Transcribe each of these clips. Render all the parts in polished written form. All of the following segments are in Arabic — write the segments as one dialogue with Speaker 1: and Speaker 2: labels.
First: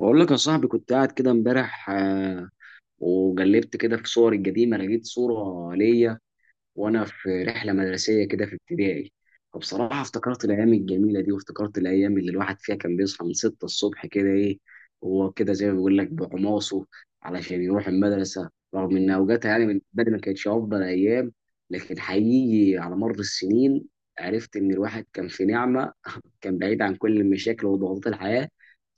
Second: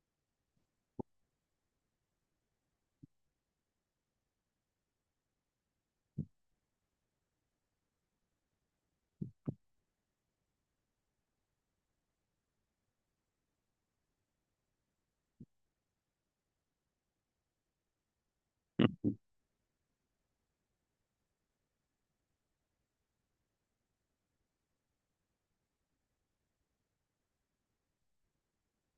Speaker 1: بقول لك يا صاحبي، كنت قاعد كده امبارح، وجلبت كده في صوري القديمة. لقيت صورة ليا وانا في رحله مدرسيه كده في ابتدائي. فبصراحه افتكرت الايام الجميله دي، وافتكرت الايام اللي الواحد فيها كان بيصحى من 6 الصبح كده. ايه هو كده، زي ما بيقول لك، بحماسه، علشان يروح المدرسه. رغم ان اوقاتها، يعني من بدري، ما كانتش افضل ايام، لكن حقيقي على مر السنين عرفت ان الواحد كان في نعمه. كان بعيد عن كل المشاكل وضغوطات الحياه.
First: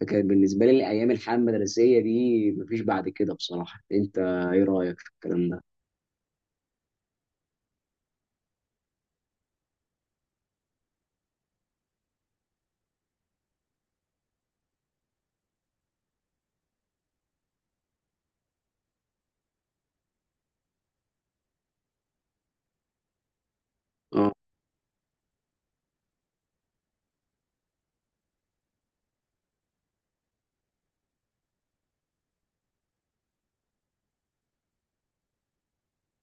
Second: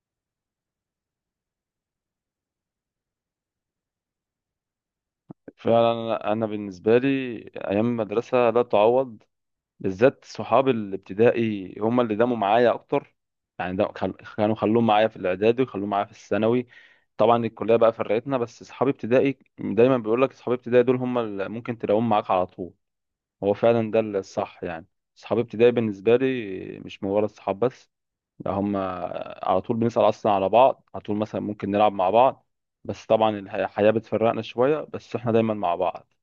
Speaker 1: فكان بالنسبه لي الايام، الحياه المدرسيه دي، مفيش بعد كده بصراحه. انت ايه رايك في الكلام ده؟
Speaker 2: فعلا انا بالنسبه لي ايام المدرسه لا تعوض. بالذات صحاب الابتدائي هم اللي داموا معايا اكتر. يعني كانوا خلوهم معايا في الاعدادي وخلوهم معايا في الثانوي. طبعا الكليه بقى فرقتنا، بس صحابي ابتدائي دايما بيقول لك صحابي ابتدائي دول هم اللي ممكن تلاقوهم معاك على طول. هو فعلا ده الصح يعني. صحابي ابتدائي بالنسبه لي مش مجرد صحاب بس، لا هم على طول بنسال اصلا على بعض، على طول مثلا ممكن نلعب مع بعض. بس طبعا الحياه بتفرقنا شويه بس احنا دايما مع بعض.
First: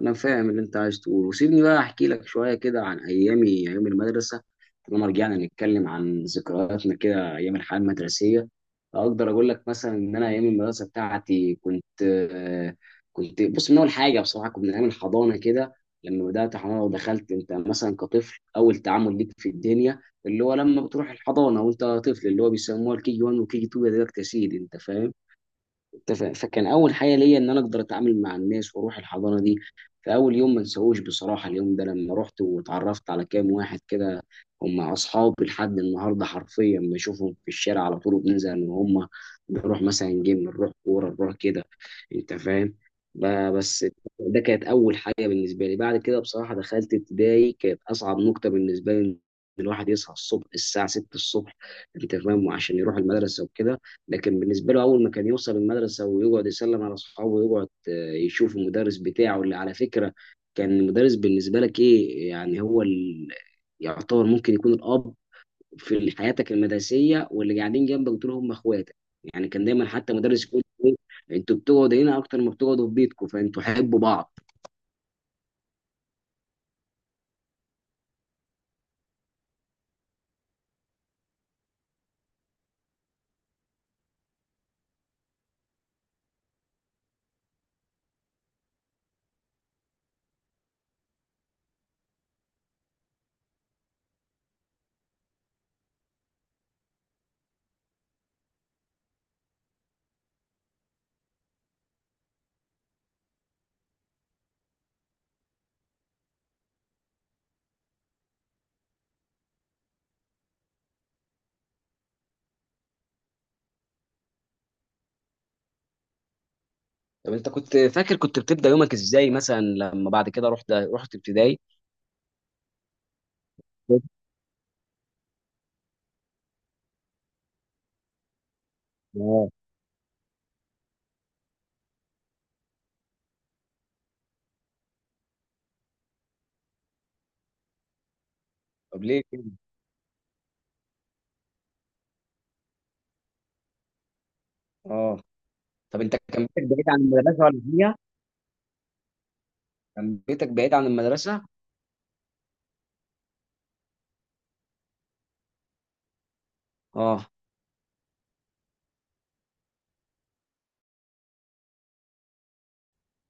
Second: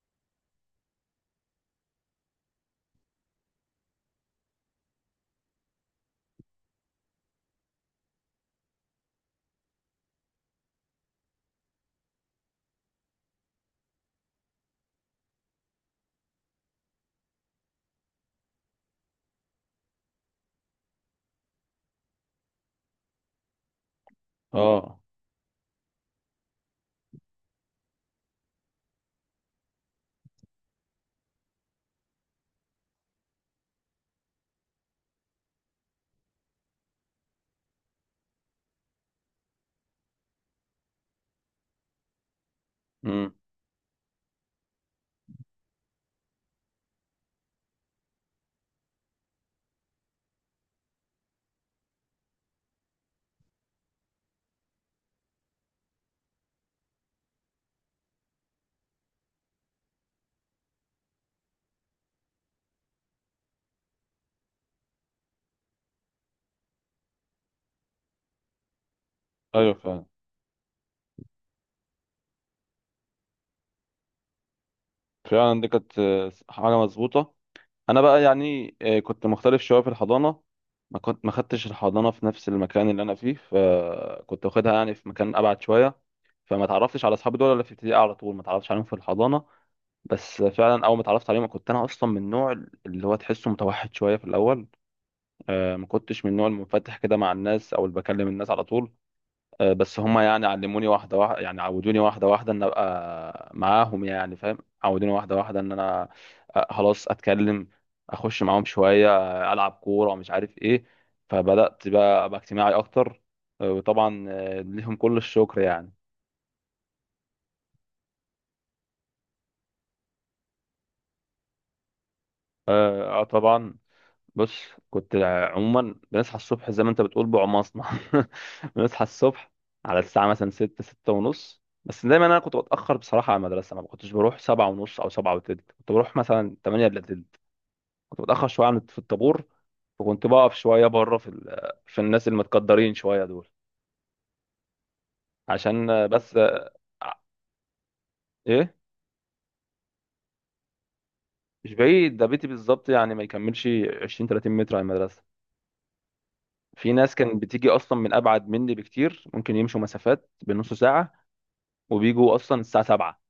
Speaker 1: انا فاهم اللي انت عايز تقوله. وسيبني بقى احكي لك شويه كده عن ايامي، ايام المدرسه. لما رجعنا نتكلم عن ذكرياتنا كده، ايام الحياه المدرسيه، اقدر اقول لك مثلا ان انا ايام المدرسه بتاعتي كنت، كنت بص، من اول حاجه بصراحه كنت من ايام الحضانه كده. لما بدات حضانه ودخلت انت مثلا كطفل، اول تعامل ليك في الدنيا، اللي هو لما بتروح الحضانه وانت طفل، اللي هو بيسموها الكي 1 وكي 2، يا دلوقتي يا سيدي، انت
Speaker 2: اه.
Speaker 1: فاهم. فكان اول حاجه ليا ان انا اقدر اتعامل مع الناس واروح الحضانه دي. فاول يوم ما انساهوش بصراحه، اليوم ده لما رحت واتعرفت على كام واحد كده، هم اصحابي لحد النهارده، حرفيا بشوفهم في الشارع على طول وبننزل، ان هم نروح مثلا جيم، نروح كوره، نروح كده. انت فاهم.
Speaker 2: امم.
Speaker 1: بس ده كانت اول حاجه بالنسبه لي. بعد كده بصراحه دخلت ابتدائي، كانت اصعب نقطه بالنسبه لي، إن الواحد يصحى الصبح الساعه 6 الصبح، انت فاهم، وعشان يروح المدرسه وكده. لكن بالنسبه له، اول ما كان يوصل المدرسه ويقعد يسلم على اصحابه، ويقعد يشوف المدرس بتاعه، اللي على فكره كان المدرس بالنسبه لك ايه، يعني هو يعتبر ممكن يكون الاب في حياتك المدرسيه، واللي قاعدين جنبك دول هم اخواتك. يعني كان
Speaker 2: ايوه
Speaker 1: دايما
Speaker 2: فعلا.
Speaker 1: حتى مدرس يقول، انتوا بتقعدوا هنا اكتر ما بتقعدوا في بيتكم، فانتوا حبوا بعض.
Speaker 2: فعلا دي كانت حاجه مظبوطه. انا بقى يعني، كنت مختلف شويه في الحضانه. ما كنت ما خدتش الحضانه في نفس المكان اللي انا فيه، فكنت واخدها يعني في مكان ابعد شويه. فما تعرفتش على اصحابي دول الا في ابتدائي، على طول ما تعرفتش عليهم في الحضانه. بس فعلا اول ما اتعرفت عليهم كنت انا اصلا من النوع اللي هو تحسه متوحد شويه في الاول. ما كنتش من النوع المنفتح كده مع الناس او اللي بكلم الناس على طول. بس هم يعني علموني واحدة واحدة، يعني عودوني واحدة واحدة ان ابقى معاهم، يعني فاهم، عودوني واحدة واحدة ان انا خلاص اتكلم، اخش معاهم شوية، العب كورة ومش عارف ايه. فبدأت بقى ابقى اجتماعي اكتر. وطبعا ليهم كل الشكر يعني.
Speaker 1: طب انت كنت فاكر كنت بتبدا يومك ازاي، مثلا لما بعد كده رحت ابتدائي؟
Speaker 2: طبعا. بص، كنت عموما بنصحى الصبح زي ما انت بتقول بعماصنا. بنصحى
Speaker 1: اه.
Speaker 2: الصبح على الساعة مثلا ستة ستة ونص، بس دايما انا كنت بتأخر بصراحة على المدرسة. ما كنتش بروح سبعة ونص او سبعة وتلت، كنت بروح مثلا تمانية الا تلت. كنت بتأخر شوية عن في
Speaker 1: طب ليه
Speaker 2: الطابور،
Speaker 1: كده؟
Speaker 2: وكنت بقف شوية بره في في الناس المتقدرين شوية دول.
Speaker 1: اه.
Speaker 2: عشان
Speaker 1: طب انت
Speaker 2: بس
Speaker 1: كان بيتك بعيد عن المدرسه ولا هي؟
Speaker 2: ايه.
Speaker 1: كان بيتك بعيد عن المدرسة؟
Speaker 2: مش بعيد، ده بيتي بالظبط يعني ما يكملش 20 30 متر على المدرسة. في ناس
Speaker 1: اه.
Speaker 2: كانت بتيجي اصلا من ابعد مني بكتير، ممكن يمشوا مسافات بنص ساعة وبيجوا اصلا الساعه 7،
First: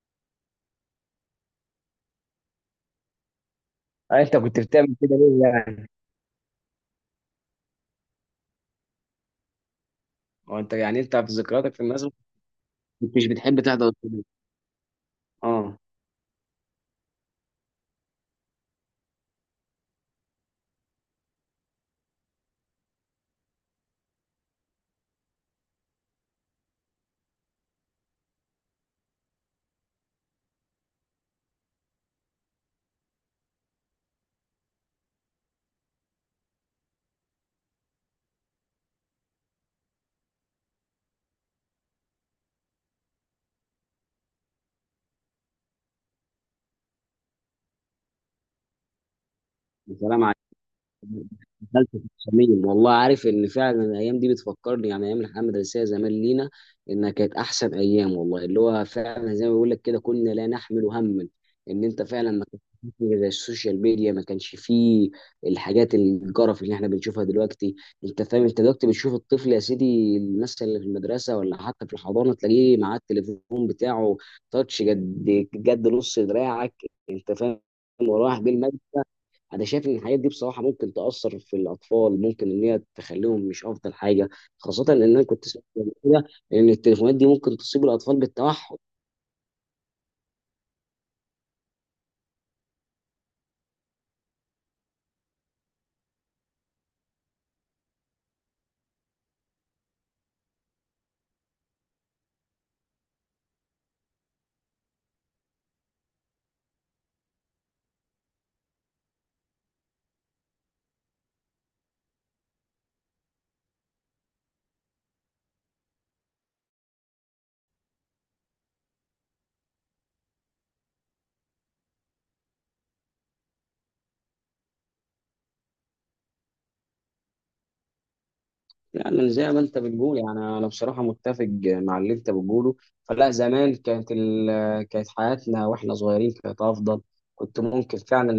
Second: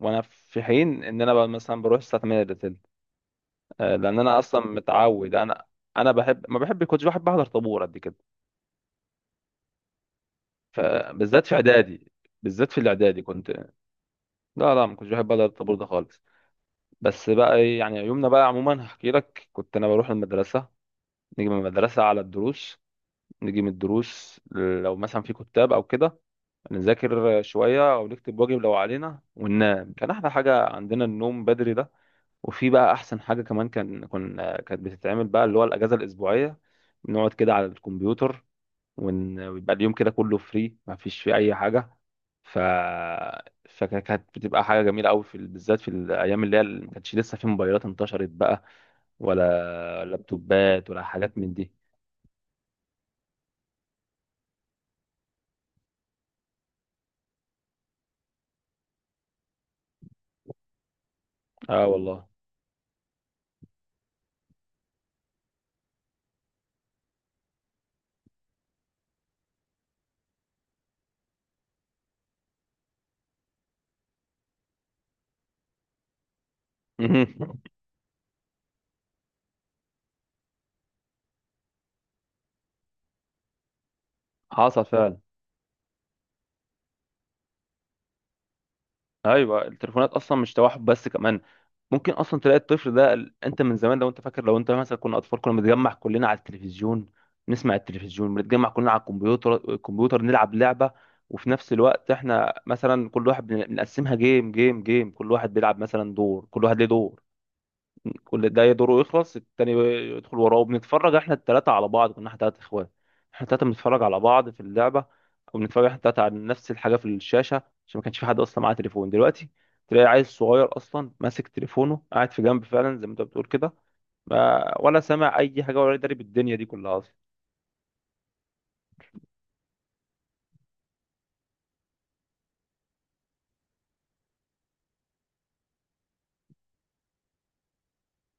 Speaker 2: وانا في حين ان انا بقى مثلا بروح الساعه 8 الا تلت. لان
Speaker 1: انت
Speaker 2: انا
Speaker 1: كنت
Speaker 2: اصلا
Speaker 1: بتعمل كده
Speaker 2: متعود.
Speaker 1: ليه
Speaker 2: انا
Speaker 1: يعني؟
Speaker 2: انا بحب ما بحب كنتش بحب احضر طابور قد كده.
Speaker 1: هو انت، يعني انت في
Speaker 2: فبالذات في
Speaker 1: ذكرياتك في
Speaker 2: اعدادي،
Speaker 1: المدرسة
Speaker 2: بالذات في الاعدادي
Speaker 1: مش بتحب
Speaker 2: كنت،
Speaker 1: تحضر الطابور؟
Speaker 2: لا لا ما كنتش بحب احضر الطابور
Speaker 1: اه.
Speaker 2: ده خالص. بس بقى يعني يومنا بقى عموما هحكي لك. كنت انا بروح المدرسه، نيجي من المدرسه على الدروس، نيجي من الدروس لو مثلا في كتاب او كده نذاكر شويه او نكتب واجب لو علينا، وننام. كان احلى حاجه عندنا النوم بدري ده. وفي بقى احسن حاجه كمان كان كانت بتتعمل بقى اللي هو الاجازه الاسبوعيه، بنقعد كده على الكمبيوتر ويبقى اليوم كده كله فري ما فيش فيه اي حاجه. ف فكانت بتبقى حاجه جميله قوي في بالذات في الايام اللي هي اللي ما كانتش لسه في موبايلات انتشرت بقى،
Speaker 1: يا
Speaker 2: ولا
Speaker 1: سلام،
Speaker 2: لابتوبات ولا حاجات من دي.
Speaker 1: دخلت في الصميم والله. عارف ان فعلا الايام دي بتفكرني، يعني ايام الحياه المدرسيه زمان لينا، انها كانت احسن ايام والله، اللي هو فعلا زي ما بيقول لك كده، كنا لا نحمل هما. ان
Speaker 2: اه
Speaker 1: انت
Speaker 2: والله.
Speaker 1: فعلا ما كانش فيه زي السوشيال ميديا، ما كانش فيه الحاجات الجرف اللي احنا بنشوفها دلوقتي. انت فاهم. انت دلوقتي بتشوف الطفل يا سيدي، الناس اللي في المدرسه ولا حتى في الحضانه، تلاقيه معاه التليفون بتاعه، تاتش قد قد نص دراعك. انت فاهم، وراح بالمجلس. انا شايف ان الحاجات دي بصراحه ممكن تاثر في الاطفال، ممكن ان هي تخليهم مش افضل حاجه.
Speaker 2: حصل
Speaker 1: خاصه ان
Speaker 2: فعلا.
Speaker 1: انا كنت سمعت قبل كده ان التليفونات دي ممكن تصيب الاطفال بالتوحد.
Speaker 2: ايوه التليفونات اصلا مش توحد بس، كمان ممكن اصلا تلاقي الطفل ده انت من زمان لو انت فاكر، لو انت مثلا كنا اطفال كنا بنتجمع كلنا على التلفزيون، نسمع التلفزيون، بنتجمع كلنا على الكمبيوتر، نلعب لعبه. وفي نفس الوقت احنا مثلا كل واحد بنقسمها جيم جيم جيم، كل واحد بيلعب مثلا دور، كل واحد ليه دور، كل ده دوره يخلص التاني يدخل وراه وبنتفرج احنا التلاتة على بعض. كنا احنا تلات اخوات، احنا التلاتة بنتفرج على بعض في اللعبة، او بنتفرج احنا التلاتة على نفس الحاجة في الشاشة. عشان ما كانش في حد اصلا معاه تليفون. دلوقتي تلاقي عيل صغير اصلا ماسك تليفونه قاعد في جنب، فعلا زي ما انت بتقول كده، ما ولا سامع اي حاجة ولا داري بالدنيا دي كلها اصلا.
Speaker 1: يعني زي ما انت بتقول، يعني انا بصراحه متفق مع اللي انت بتقوله. فلا، زمان كانت كانت حياتنا واحنا صغيرين كانت افضل. كنت ممكن فعلا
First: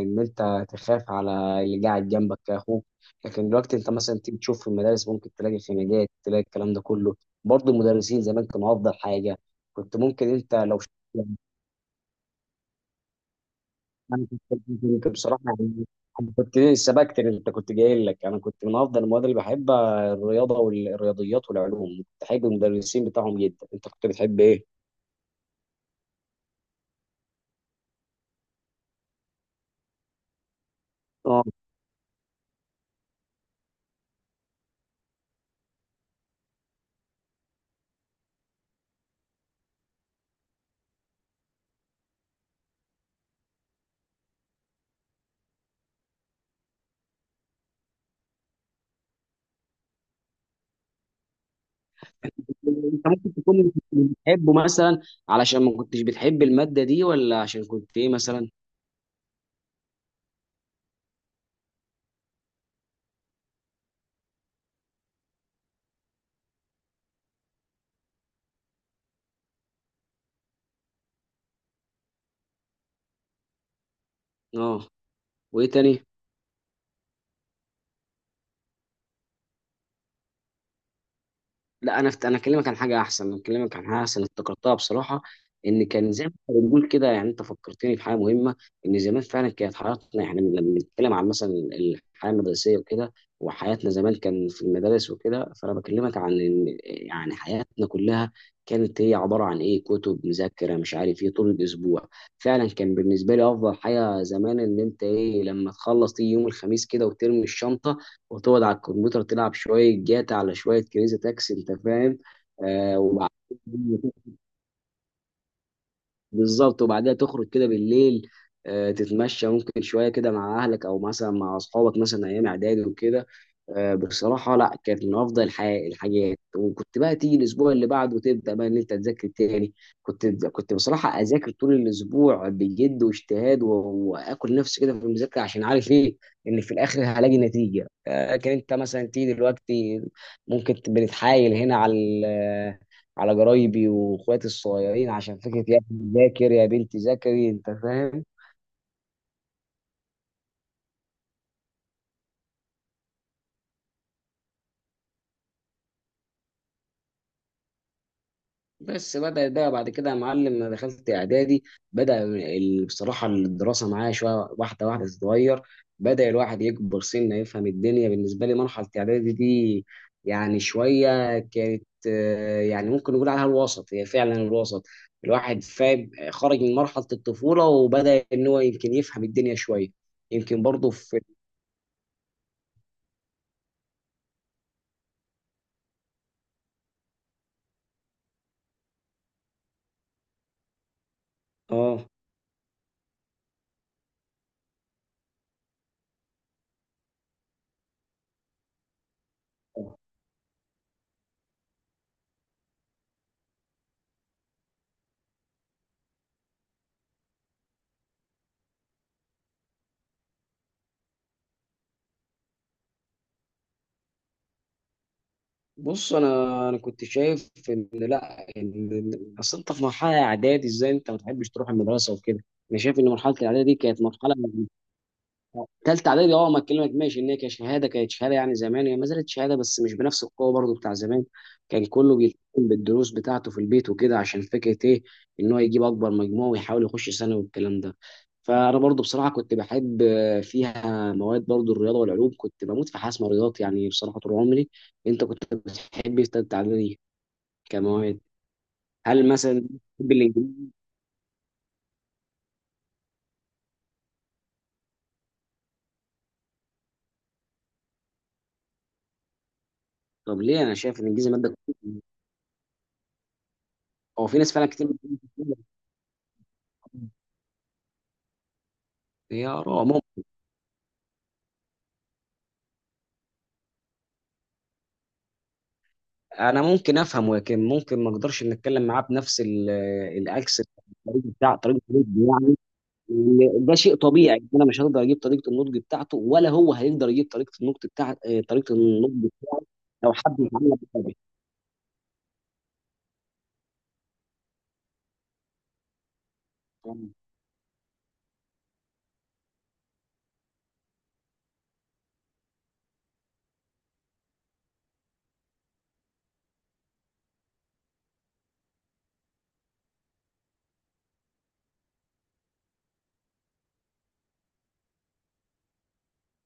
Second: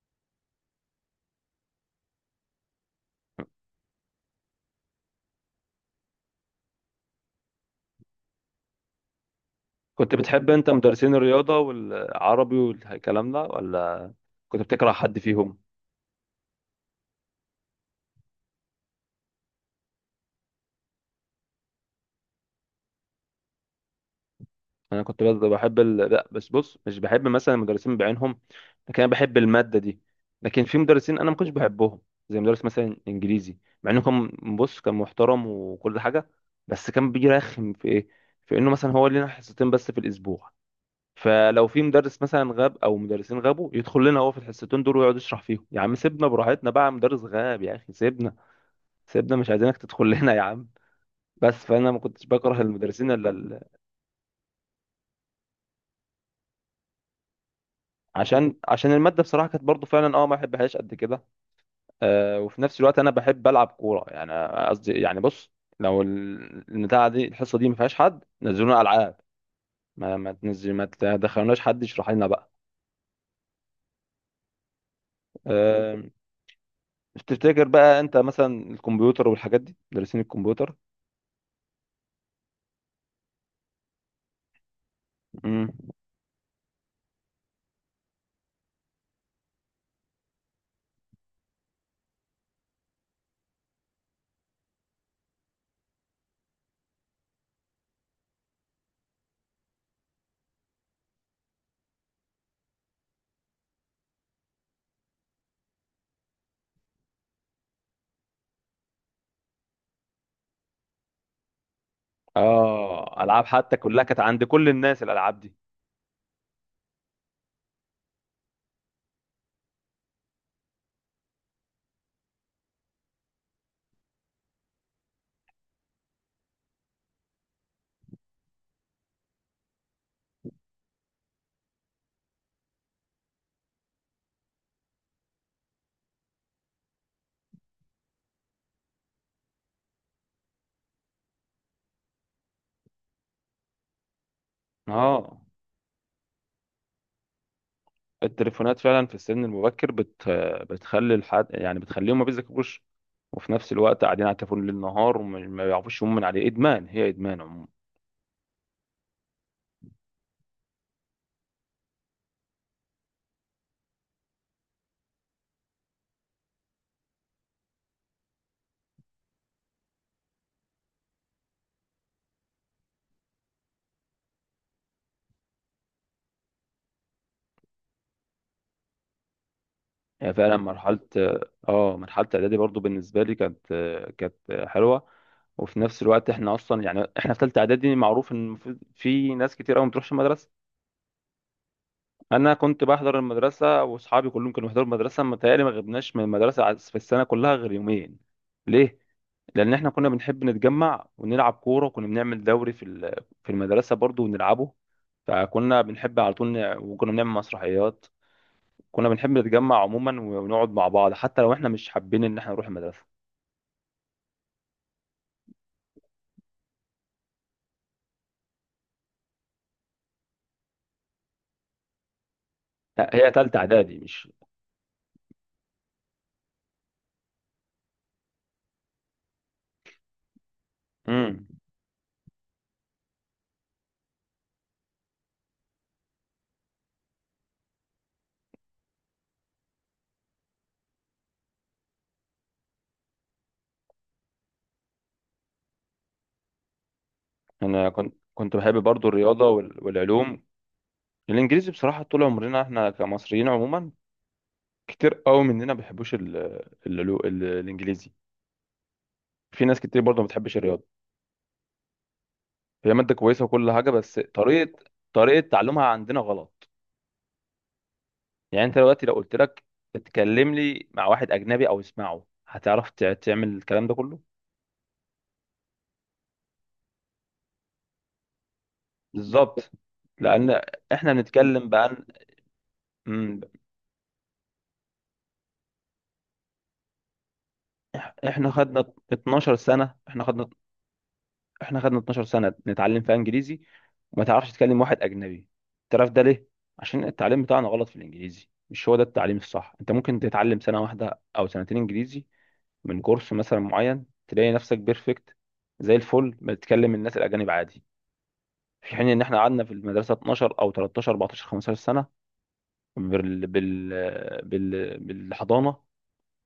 Speaker 1: ان انت تخاف على اللي قاعد جنبك كاخوك. لكن دلوقتي انت مثلا تيجي تشوف في المدارس، ممكن تلاقي خناقات، تلاقي الكلام ده كله. برضه المدرسين زمان كانوا افضل حاجه. كنت
Speaker 2: كنت
Speaker 1: ممكن
Speaker 2: بتحب
Speaker 1: انت،
Speaker 2: انت
Speaker 1: لو
Speaker 2: مدرسين الرياضة والعربي والكلام ده ولا
Speaker 1: انا كنت
Speaker 2: كنت بتكره
Speaker 1: كنت
Speaker 2: حد
Speaker 1: بصراحه
Speaker 2: فيهم؟
Speaker 1: يعني، أنا كنت سبقت اللي انت كنت جاي لك. انا كنت من افضل المواد اللي بحبها الرياضه والرياضيات والعلوم، كنت بحب المدرسين بتاعهم جدا. انت كنت بتحب ايه؟
Speaker 2: انا كنت بس بحب لا بس بص مش بحب مثلا المدرسين بعينهم، لكن انا بحب الماده دي. لكن في مدرسين انا ما
Speaker 1: اه.
Speaker 2: كنتش بحبهم، زي مدرس مثلا انجليزي. مع انه كان، بص، كان محترم وكل حاجه، بس كان بيجي رخم في ايه، في انه مثلا هو لنا حصتين بس في الاسبوع، فلو في مدرس مثلا غاب او مدرسين غابوا يدخل لنا هو في الحصتين دول ويقعد يشرح فيهم. يا عم سيبنا براحتنا بقى، مدرس غاب يا اخي، سيبنا، سيبنا مش عايزينك تدخل لنا يا عم. بس فانا ما كنتش بكره
Speaker 1: انت
Speaker 2: المدرسين.
Speaker 1: ممكن تكون مش بتحبه مثلا علشان ما كنتش بتحب الماده دي، ولا عشان كنت ايه مثلا؟
Speaker 2: عشان عشان الماده بصراحه كانت برضو فعلا اه ما بحبهاش قد كده. آه وفي نفس الوقت انا بحب العب كوره، يعني قصدي يعني بص، لو البتاعه دي الحصه دي ما فيهاش حد نزلونا العاب. ما تنزل ما تدخلوناش حد يشرح لنا بقى.
Speaker 1: اه. وايه تاني؟
Speaker 2: آه تفتكر بقى انت مثلا الكمبيوتر والحاجات دي مدرسين الكمبيوتر.
Speaker 1: لا، انا اكلمك عن حاجه احسن، انا اكلمك عن حاجه احسن افتكرتها بصراحه.
Speaker 2: امم.
Speaker 1: ان كان زي ما إحنا بنقول كده، يعني انت فكرتني في حاجه مهمه. ان زمان فعلا كانت حياتنا احنا لما بنتكلم عن مثلا الحياه المدرسيه وكده، وحياتنا زمان كان في المدارس وكده، فانا بكلمك عن ان يعني حياتنا كلها كانت هي عباره عن ايه، كتب، مذاكره، مش عارف ايه، طول الاسبوع. فعلا كان بالنسبه لي افضل حاجه زمان ان انت ايه، لما تخلص تيجي يوم الخميس كده وترمي الشنطه، وتقعد على الكمبيوتر تلعب شوية جاتا على شوية كريزي تاكسي. أنت فاهم.
Speaker 2: اه العاب حتى
Speaker 1: وبعدين
Speaker 2: كلها كانت عند كل الناس الالعاب دي.
Speaker 1: بالظبط، وبعدها تخرج كده بالليل، تتمشى ممكن شويه كده مع اهلك او مثلا مع اصحابك، مثلا ايام اعدادي وكده. بصراحه لا، كانت من افضل الحاجات. وكنت بقى تيجي الاسبوع اللي بعده، تبدا بقى ان انت تذاكر تاني. كنت بصراحه اذاكر طول الاسبوع بجد واجتهاد، واكل نفسي كده في المذاكره، عشان عارف ايه ان في الاخر هلاقي نتيجه. لكن انت مثلا تيجي دلوقتي، ممكن بنتحايل هنا على جرايبي واخواتي الصغيرين، عشان
Speaker 2: اه
Speaker 1: فكره يا ابني ذاكر، يا بنتي ذاكري، انت فاهم.
Speaker 2: التليفونات فعلا في السن المبكر بتخلي الحد يعني بتخليهم ما بيذاكروش، وفي نفس الوقت قاعدين على التليفون ليل نهار، وما ما بيعرفوش يقوموا من عليه. ادمان، هي ادمان عموما.
Speaker 1: بس بدا ده بعد كده يا معلم. انا دخلت اعدادي، بدا بصراحه الدراسه معايا شويه واحده واحده تتغير. بدا الواحد يكبر سنه، يفهم الدنيا. بالنسبه لي مرحله اعدادي دي، يعني شويه كانت، يعني ممكن نقول عليها الوسط، هي فعلا الوسط. الواحد فاهم، خرج من مرحله الطفوله وبدا ان هو يمكن يفهم الدنيا شويه.
Speaker 2: هي فعلا
Speaker 1: يمكن برضه
Speaker 2: مرحله.
Speaker 1: في.
Speaker 2: اه مرحله اعدادي برضو بالنسبه لي كانت، كانت حلوه. وفي نفس الوقت احنا اصلا يعني احنا في ثالثه اعدادي معروف ان في ناس كتير قوي ما بتروحش المدرسه.
Speaker 1: اه.
Speaker 2: انا كنت بحضر المدرسه، واصحابي كلهم كانوا بيحضروا المدرسه، متهيألي ما غبناش من المدرسه في السنه كلها غير يومين. ليه؟ لان احنا كنا بنحب نتجمع ونلعب كوره، وكنا بنعمل دوري في في المدرسه برضو ونلعبه، فكنا بنحب على طول وكنا بنعمل مسرحيات. كنا بنحب نتجمع عموما ونقعد مع بعض حتى لو احنا مش حابين ان احنا نروح المدرسه.
Speaker 1: بص، انا كنت شايف اصل انت في مرحله اعدادي ازاي انت ما تحبش تروح المدرسه وكده. انا شايف ان
Speaker 2: لا هي
Speaker 1: مرحله
Speaker 2: تالتة
Speaker 1: الاعدادي دي
Speaker 2: اعدادي
Speaker 1: كانت
Speaker 2: مش،
Speaker 1: مرحله. ثالثه اعدادي؟ اه. ما اكلمك، ماشي، ان هي كشهاده كانت شهاده، يعني زمان هي ما زالت شهاده بس مش بنفس القوه برضو بتاع زمان.
Speaker 2: امم.
Speaker 1: كان كله بيلتزم بالدروس بتاعته في البيت وكده، عشان فكره ايه ان هو يجيب اكبر مجموع ويحاول يخش ثانوي والكلام ده. فانا برضو بصراحه كنت بحب فيها مواد، برضو الرياضه والعلوم، كنت بموت في حاجه اسمها رياضات، يعني بصراحه طول عمري. انت كنت بتحب تتعلم
Speaker 2: انا كنت،
Speaker 1: كمواد؟
Speaker 2: كنت بحب برضو
Speaker 1: هل
Speaker 2: الرياضه
Speaker 1: مثلا بتحب
Speaker 2: والعلوم.
Speaker 1: الانجليزي؟
Speaker 2: الانجليزي بصراحه طول عمرنا احنا كمصريين عموما كتير قوي مننا ما بيحبوش الانجليزي. في ناس كتير برضو ما
Speaker 1: طب
Speaker 2: بتحبش
Speaker 1: ليه؟ انا
Speaker 2: الرياضه.
Speaker 1: شايف ان الانجليزي ماده كويسة.
Speaker 2: هي ماده كويسه وكل حاجه، بس
Speaker 1: هو في ناس فعلا
Speaker 2: طريقه،
Speaker 1: كتير
Speaker 2: طريقه
Speaker 1: بتقول،
Speaker 2: تعلمها عندنا غلط. يعني انت دلوقتي لو قلت
Speaker 1: يا
Speaker 2: لك
Speaker 1: آراء.
Speaker 2: اتكلم لي مع واحد اجنبي او اسمعه هتعرف تعمل الكلام ده كله.
Speaker 1: انا ممكن افهم، ولكن ممكن ما اقدرش ان اتكلم معاه بنفس
Speaker 2: بالظبط. لان
Speaker 1: الاكس،
Speaker 2: احنا
Speaker 1: الطريقه، بتاع
Speaker 2: بنتكلم
Speaker 1: طريقه
Speaker 2: بقى عن-
Speaker 1: النطق يعني.
Speaker 2: مم،
Speaker 1: لأن ده شيء طبيعي، انا مش هقدر اجيب طريقه النطق بتاعته، ولا هو هيقدر يجيب طريقه النطق بتاع
Speaker 2: احنا
Speaker 1: طريقه
Speaker 2: خدنا
Speaker 1: النطق.
Speaker 2: 12 سنه،
Speaker 1: لو
Speaker 2: احنا
Speaker 1: حد
Speaker 2: خدنا
Speaker 1: اتعلم بالطبع.
Speaker 2: احنا خدنا 12 سنه نتعلم فيها انجليزي، وما تعرفش تتكلم واحد اجنبي. تعرف ده ليه؟ عشان التعليم بتاعنا غلط في الانجليزي. مش هو ده التعليم الصح. انت ممكن تتعلم سنه واحده او سنتين انجليزي من جرس مثلا معين تلاقي نفسك بيرفكت، زي الفل بتكلم الناس الاجانب عادي، في حين ان احنا قعدنا في المدرسه 12 او 13 14 15 سنه بال بال بالحضانه،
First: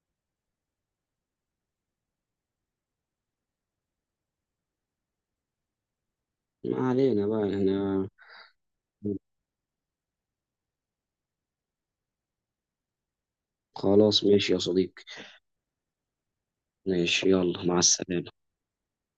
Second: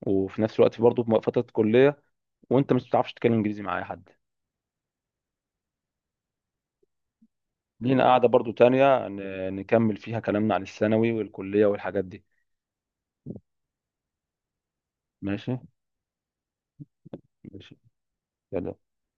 Speaker 2: وفي نفس الوقت برضه في فتره كليه، وانت مش بتعرفش تتكلم انجليزي مع اي حد.
Speaker 1: ما علينا بقى
Speaker 2: لينا
Speaker 1: احنا.
Speaker 2: قاعده برضه تانية نكمل فيها كلامنا عن الثانوي والكليه والحاجات دي.
Speaker 1: خلاص ماشي يا صديقي.
Speaker 2: ماشي.
Speaker 1: ماشي، يلا
Speaker 2: ماشي
Speaker 1: مع السلامه.
Speaker 2: يلا.